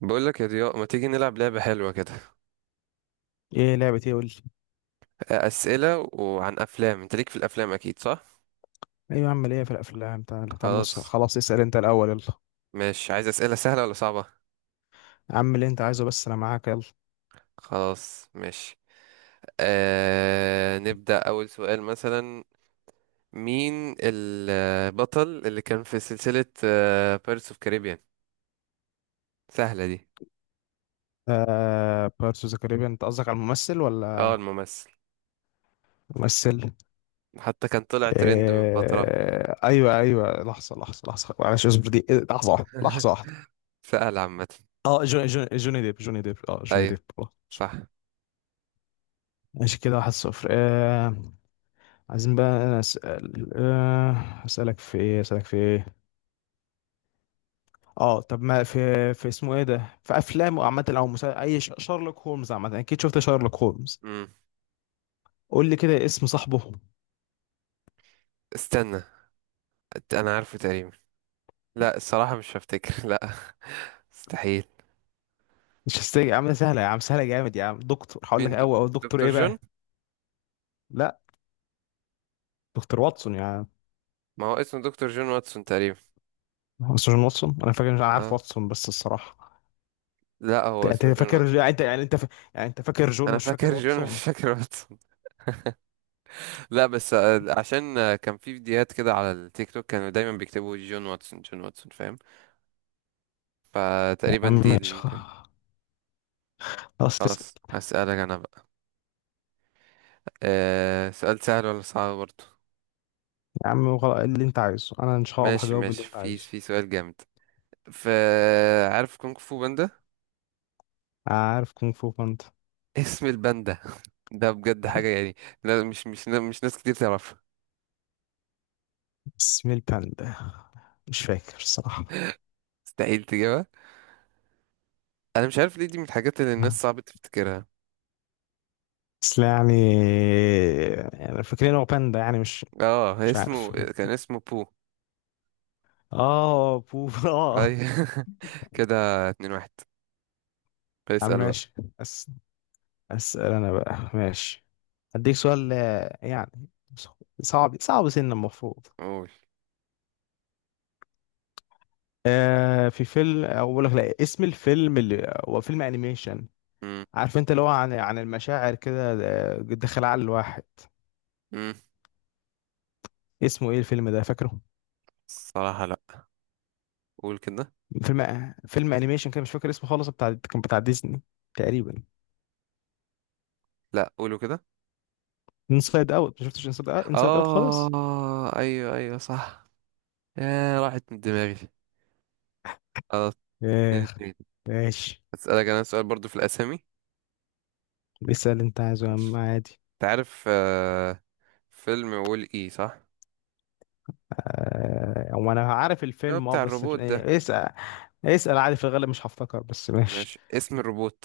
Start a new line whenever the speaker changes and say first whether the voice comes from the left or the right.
right: بقول لك يا ضياء، ما تيجي نلعب لعبة حلوة كده؟
left: ايه لعبة ايه؟ قول لي.
right: أسئلة وعن أفلام، أنت ليك في الأفلام أكيد صح؟
left: ايوه يا عم، ليه؟ في الافلام تعالى تعالى بص،
right: خلاص.
left: خلاص اسأل انت الاول يلا.
right: ماشي، عايز أسئلة سهلة ولا صعبة؟
left: يا عم اللي انت عايزه، بس انا معاك يلا.
right: خلاص ماشي. نبدأ أول سؤال مثلا: مين البطل اللي كان في سلسلة بيرس اوف كاريبيان؟ سهلة دي.
left: بيرتس اوف ذا كاريبيان، انت قصدك على الممثل ولا
right: اه الممثل.
left: ممثل؟
right: حتى كان طلع ترند من فترة.
left: ايوه ايوه، لحظة لحظة لحظة معلش اصبر، دي إيه، لحظة واحدة لحظة واحدة.
right: سهل عامة.
left: اه جوني ديب جوني ديب، اه جوني
right: أيوه
left: ديب خلاص.
right: صح.
left: ماشي كده، واحد صفر عايزين بقى انا اسال اسالك في ايه. اه طب ما في، في اسمه ايه ده، في افلام عامه او شارلوك هولمز عامه، اكيد شفت شارلوك هولمز.
right: مم.
left: قول لي كده اسم صاحبه.
right: استنى، أنا عارفه تقريبا. لا الصراحة مش هفتكر. لا، مستحيل.
left: مش هستني يا عم، سهله يا عم، سهله جامد يا عم. دكتور هقول
right: مين
left: لك
right: د-
left: اول او دكتور
right: دكتور
left: ايه
right: جون.
left: بقى؟ لا دكتور واتسون يا عم.
right: ما هو اسمه دكتور جون واتسون تقريبا.
left: هو سيرجن واتسون انا فاكر، مش عارف
right: اه.
left: واتسون بس الصراحه.
right: لا هو
left: انت
right: اسمه جون
left: فاكر،
right: واتسون.
left: يعني انت فاكر جون
right: انا
left: مش فاكر
right: فاكر جون مش
left: واتسون.
right: فاكر واتسون. لا بس عشان كان في فيديوهات كده على التيك توك، كانوا دايما بيكتبوا جون واتسون جون واتسون، فاهم؟
left: يا
right: فتقريبا
left: عم
right: دي اللي
left: ماشي،
right: ممكن.
left: خلاص تسلم.
right: خلاص هسألك انا بقى. آه، سؤال سهل ولا صعب برضه؟
left: يا عم اللي انت عايزه انا ان شاء الله
right: ماشي
left: هجاوب اللي
right: ماشي،
left: انت
right: في
left: عايزه.
right: في سؤال جامد. ف عارف كونغ فو باندا؟
left: عارف كونغ فو باندا.
right: اسم الباندا. ده بجد حاجة يعني. لا، مش ناس كتير تعرفها.
left: اسم الباندا. مش فاكر الصراحه.
right: مستحيل تجيبها. انا مش عارف ليه، دي من الحاجات اللي الناس صعب تفتكرها.
left: بس لا يعني، يعني فاكرين هو باندا يعني مش.
right: اه، هي
left: مش
right: اسمه
left: عارف.
right: كان اسمه بو.
left: اه بوف اه.
right: اي كده، اتنين واحد.
left: عم
right: اسأل بقى.
left: ماشي. أس... اسأل انا بقى ماشي. هديك سؤال يعني صعب سنة المفروض.
right: قول.
left: في فيلم اقول لك، لا اسم الفيلم اللي هو فيلم انيميشن.
right: مم.
left: عارف انت اللي هو عن المشاعر كده داخل عقل الواحد.
right: مم.
left: اسمه ايه الفيلم ده، فاكره؟
right: الصراحة لا. قول كده.
left: فيلم انيميشن كده، مش فاكر اسمه خالص، بتاع ديزني تقريبا.
right: لا قولوا كده.
left: انسايد اوت، ما شفتش انسايد اوت؟ انسايد اوت خالص.
right: اه ايوه ايوه صح. يا راحت من دماغي. خلاص، اتنين
left: ايه
right: اتنين.
left: ماشي،
right: هسألك انا سؤال برضو في الاسامي.
left: اسأل انت عايزه يا عم
right: ماشي.
left: عادي.
right: انت عارف آه، فيلم وول اي صح؟
left: هو انا عارف
right: اللي هو
left: الفيلم اه،
right: بتاع
left: بس
right: الروبوت ده.
left: إيه، اسأل. اسأل عادي، في الغالب مش هفتكر بس ماشي.
right: ماشي، اسم الروبوت.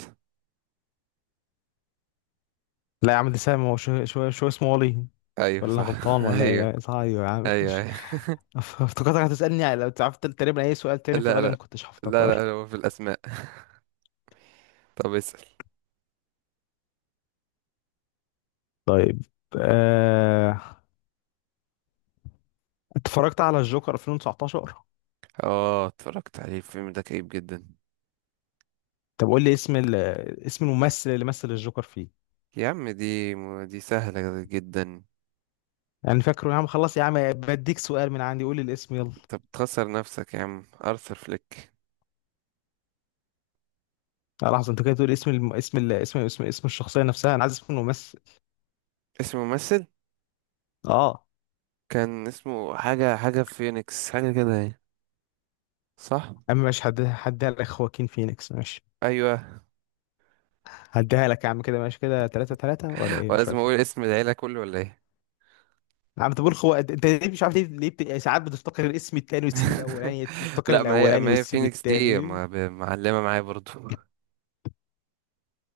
left: لا يا عم ده سهل، ما هو شو اسمه، ولي.
right: ايوه
left: ولا أنا
right: صح.
left: غلطان ولا
right: ايوه
left: ايه؟ صحيح يا عم،
right: ايوه
left: ماشي.
right: ايوه.
left: افتكرتك هتسألني لو تعرف، تقريبا اي سؤال تاني في
right: لا
left: الغالب
right: لا
left: ما كنتش
right: لا،
left: هفتكر.
right: لا هو في الأسماء. طب اسأل.
left: طيب. آه، اتفرجت على الجوكر 2019؟
right: اه اتفرجت عليه، الفيلم ده كئيب جدا.
left: طب قول لي اسم الممثل اللي مثل الجوكر فيه.
right: يا عم دي، دي سهلة جدا.
left: يعني فاكره يا عم، خلاص يا عم بديك سؤال من عندي، قول لي الاسم يلا.
right: طب تخسر نفسك يا عم، أرثر فليك.
left: لحظه، انت كده تقول اسم الم... اسم ال... اسم اسم اسم الشخصيه نفسها، انا عايز اسم الممثل.
right: اسمه ممثل؟
left: اه
right: كان اسمه حاجة حاجة فينيكس حاجة كده يعني. صح.
left: اما مش هديها لك، خواكين فينيكس ماشي.
right: أيوه.
left: هديها لك يا عم، كده ماشي كده، 3 3 ولا ايه؟ مش
right: ولازم
left: فاكر.
right: أقول اسم العيلة كله ولا إيه؟
left: يا عم تقول خو، انت ليه مش عارف؟ ليه يعني ساعات بتفتكر الاسم التاني وتسيب الاولاني، تفتكر
right: لا، ما هي
left: الاولاني
right: ما هي
left: وتسيب
right: فينيكس دي
left: التاني.
right: معلمة معايا برضو.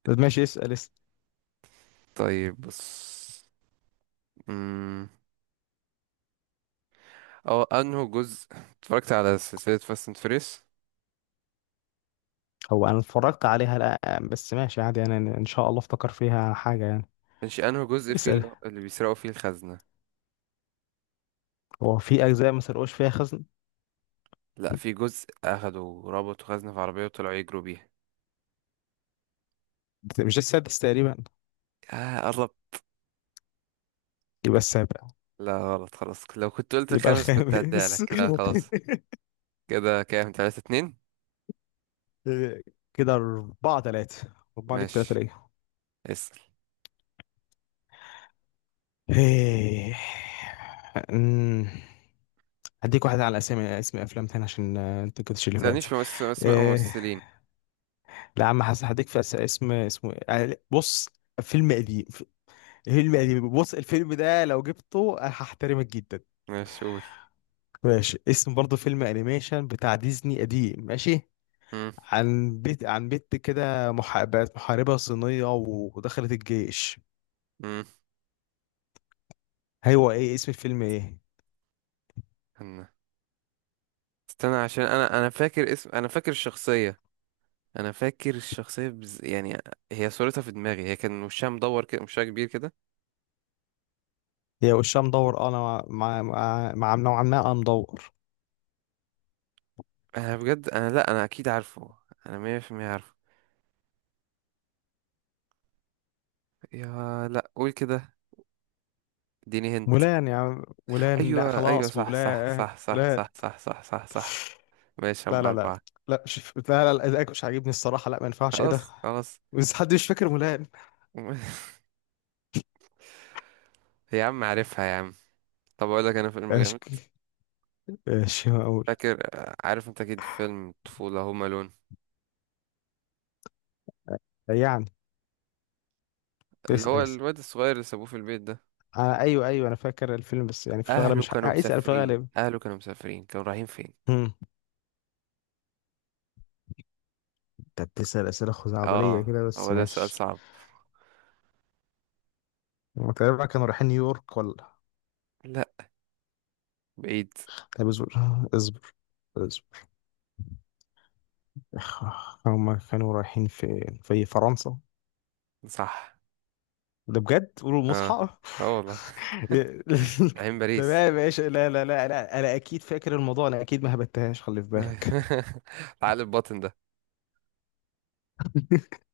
left: طب ماشي اسال اسال.
right: طيب بص، أمم، اه أنه جزء اتفرجت على سلسلة فاست اند فيريس.
left: هو انا اتفرجت عليها لا، بس ماشي عادي يعني، انا ان شاء الله افتكر فيها حاجه يعني.
right: مش انه جزء فيه
left: اسال.
right: اللي بيسرقوا فيه الخزنة؟
left: هو في اجزاء ما سرقوش فيها خزن.
right: لا في جزء اخدوا ربطوا خزنة في عربية وطلعوا يجروا بيها.
left: مش ده السادس تقريبا؟
right: اه قرب.
left: يبقى السابع.
right: لا غلط، خلاص، لو كنت قلت
left: يبقى
right: الخامس كنت هديها
left: الخامس.
right: لك. لا خلاص. كده كام، تلاتة اتنين.
left: كده أربعة تلاتة. أربعة ليك تلاتة
right: ماشي
left: ليا.
right: اسأل.
left: إيه. أمم. هديك واحدة على اسامي، اسم أفلام تاني عشان أنت كنتش اللي فات.
right: متسألنيش في اسماء
left: إيه.
right: ممثلين.
left: لا يا عم حسن، هديك في اسمه إيه؟ بص. فيلم قديم. فيلم قديم، بص الفيلم ده لو جبته هحترمك جدا.
right: ماشي قول.
left: ماشي، اسم برضه فيلم أنيميشن بتاع ديزني قديم ماشي.
right: مم،
left: عن بيت عن بنت كده، بقت محاربة صينية ودخلت الجيش.
right: مم.
left: هو ايه اسم الفيلم ايه؟
right: استنى استنى عشان انا فاكر اسم، انا فاكر الشخصية. يعني هي صورتها في دماغي، هي كان وشها مدور كده، وشها كبير كده.
left: هي وشها مدور انا. مع نوعا ما انا مدور.
right: انا بجد انا، لا انا اكيد عارفه. انا مية في المية عارفه. يا لا قول كده، اديني هنت.
left: مولان يا عم، مولان، لا
right: ايوه ايوه
left: خلاص
right: صح صح
left: مولان
right: صح صح
left: مولان.
right: صح صح صح صح صح. ماشي،
left: لا
right: اربعة
left: لا لا
right: اربعة.
left: لا، مش لا لا لا، إيدك مش عاجبني الصراحة، لا ما ينفعش ايه ده.
right: خلاص خلاص.
left: بس حد مش فاكر مولان؟
right: يا عم عارفها يا عم. طب اقول لك انا فيلم
left: ايش،
right: جامد.
left: ايش اقول؟
right: فاكر آه، عارف انت اكيد فيلم طفولة، هوم الون؟
left: يعني
right: اللي
left: اسأل
right: هو
left: اسأل.
right: الواد الصغير اللي سابوه في البيت ده.
left: ايوه ايوه انا فاكر الفيلم، بس يعني في الغالب
right: اهله
left: مش ه-
right: كانوا
left: آه، اسأل في
right: مسافرين،
left: الغالب.
right: اهله كانوا مسافرين، كانوا رايحين فين؟
left: انت بتسأل أسئلة خزعبلية
right: اه.
left: كده، بس
right: هو ده سؤال
left: ماشي.
right: صعب.
left: هما تقريبا كانوا رايحين نيويورك ولا؟
right: لا بعيد.
left: طب اصبر اصبر اصبر. هما كانوا رايحين في فرنسا.
right: صح.
left: ده بجد قولوا
right: اه،
left: المصحى.
right: اه والله. رايحين باريس.
left: تمام ماشي، لا لا لا لا انا اكيد فاكر الموضوع، انا اكيد ما هبتهاش، خلي في بالك.
right: العقل الباطن ده.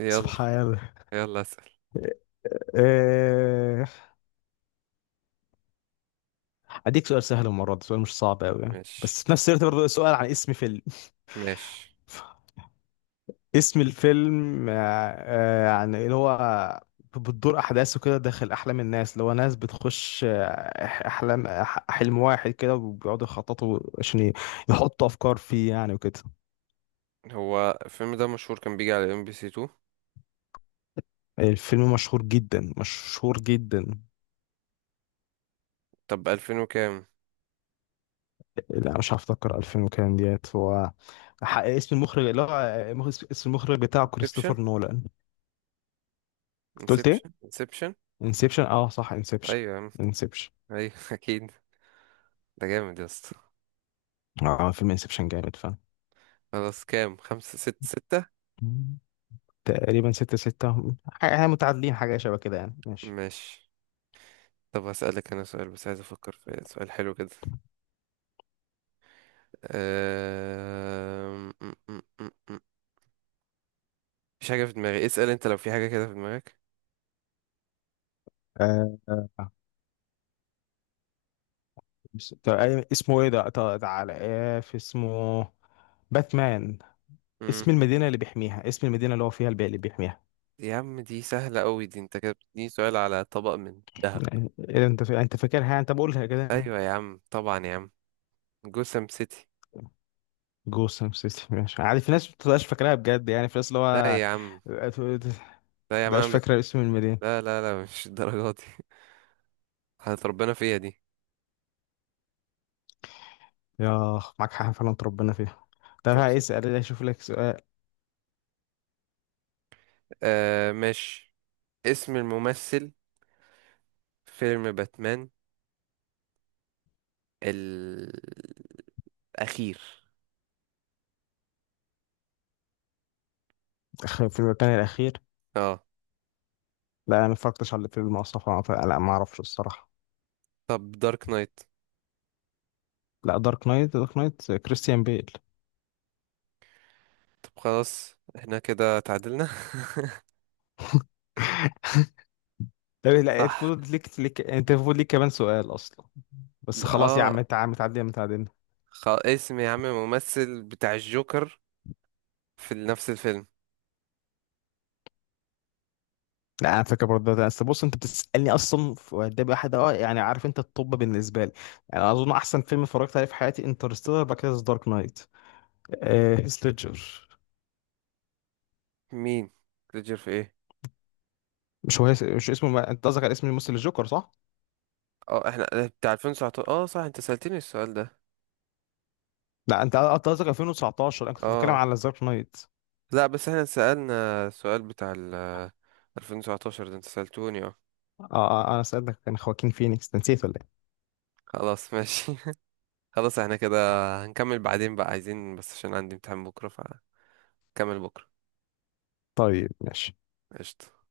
right: يلا.
left: سبحان الله.
right: يلا اسأل.
left: آه، اديك سؤال سهل المره دي، سؤال مش صعب قوي يعني.
right: ماشي
left: بس في نفس الوقت برضه سؤال عن اسم فيلم.
right: ماشي.
left: اسم الفيلم يعني اللي هو بتدور احداثه كده داخل احلام الناس، اللي هو ناس بتخش احلام حلم واحد كده، وبيقعدوا يخططوا عشان يحطوا افكار فيه يعني وكده.
right: هو الفيلم ده مشهور، كان بيجي على ام بي سي 2.
left: الفيلم مشهور جدا، مشهور جدا.
right: طب 2000 وكام؟
left: لا مش هفتكر 2000 وكام ديت هو. اسم المخرج اللي هو اسم المخرج بتاعه
right: انسبشن
left: كريستوفر نولان. أنت قلت ايه؟
right: انسبشن انسبشن.
left: انسبشن، اه صح انسبشن
right: ايوه يا عم.
left: انسبشن.
right: ايوه اكيد. ده جامد يا اسطى.
left: اه فيلم انسبشن جامد.
right: خلاص كام، خمسة ست ستة.
left: فعلا. تقريبا ستة ستة. احنا متعادلين، حاجة شبه كده يعني ماشي.
right: ماشي. طب هسألك انا سؤال، بس عايز افكر في سؤال حلو كده. أم... م- م- م- م. مفيش حاجة في دماغي. اسأل انت لو في حاجة كده في دماغك.
left: آه. آه. طب اسمه ايه ده؟ طب تعالى، ايه في اسمه؟ باتمان.
right: مم.
left: اسم المدينة اللي بيحميها، اسم المدينة اللي هو فيها البيئة اللي بيحميها.
right: يا عم دي سهلة قوي دي، انت كده بتديني سؤال على طبق من ذهب.
left: يعني إيه انت انت فاكرها، انت بقولها كده.
right: ايوه يا عم طبعا يا عم. جوسم سيتي.
left: جوسم سيتي، ماشي عادي في ناس ما بتبقاش فاكراها بجد، يعني في ناس اللي
right: لا
left: هو
right: يا عم،
left: مبتبقاش
right: لا يا عم،
left: فاكرة اسم المدينة.
right: لا لا لا، مش الدرجات دي. هتربنا فيها دي.
left: يا معاك حق، فعلا ربنا فيها. طب
right: طب
left: هسأل اشوف لك سؤال.
right: آه ماشي. اسم الممثل، فيلم باتمان الأخير.
left: في المكان الأخير.
right: اه.
left: لا انا ما اتفرجتش على الفيلم اصلا، فلا ما اعرفش الصراحه.
right: طب دارك نايت.
left: لا دارك نايت، دارك نايت كريستيان بيل.
right: طب خلاص احنا كده تعادلنا.
left: طب لا
right: صح.
left: المفروض ليك، ليك انت المفروض ليك كمان سؤال اصلا. بس خلاص يا
right: اه،
left: عم، انت عم تعدي متعدين.
right: اسم يا عم الممثل بتاع الجوكر، في نفس الفيلم.
left: لا انا فاكر برضه ده، بس بص انت بتسالني اصلا ده واحد اه يعني، عارف انت الطب بالنسبه لي. يعني اظن احسن فيلم اتفرجت عليه في حياتي انترستيلر، بعد كده دارك نايت. هيث ليدجر.
right: مين؟ ليدجر في ايه؟
left: مش هو هيث- مش اسمه ما... انت قصدك على اسم الممثل الجوكر صح؟
right: اه احنا بتاع 2019، اه صح، انت سألتني السؤال ده.
left: لا انت قصدك 2019، انا كنت بتكلم
right: اه.
left: على دارك نايت.
right: لا بس احنا سألنا السؤال بتاع ال 2019 ده، انت سألتوني اه.
left: اه انا سألتك كان خواكين فينيكس، نسيت ولا ايه؟
right: خلاص ماشي. خلاص احنا كده. هنكمل بعدين بقى، عايزين بس عشان عندي امتحان بكرة فنكمل بكرة.
left: طيب ماشي.
right: قشطة.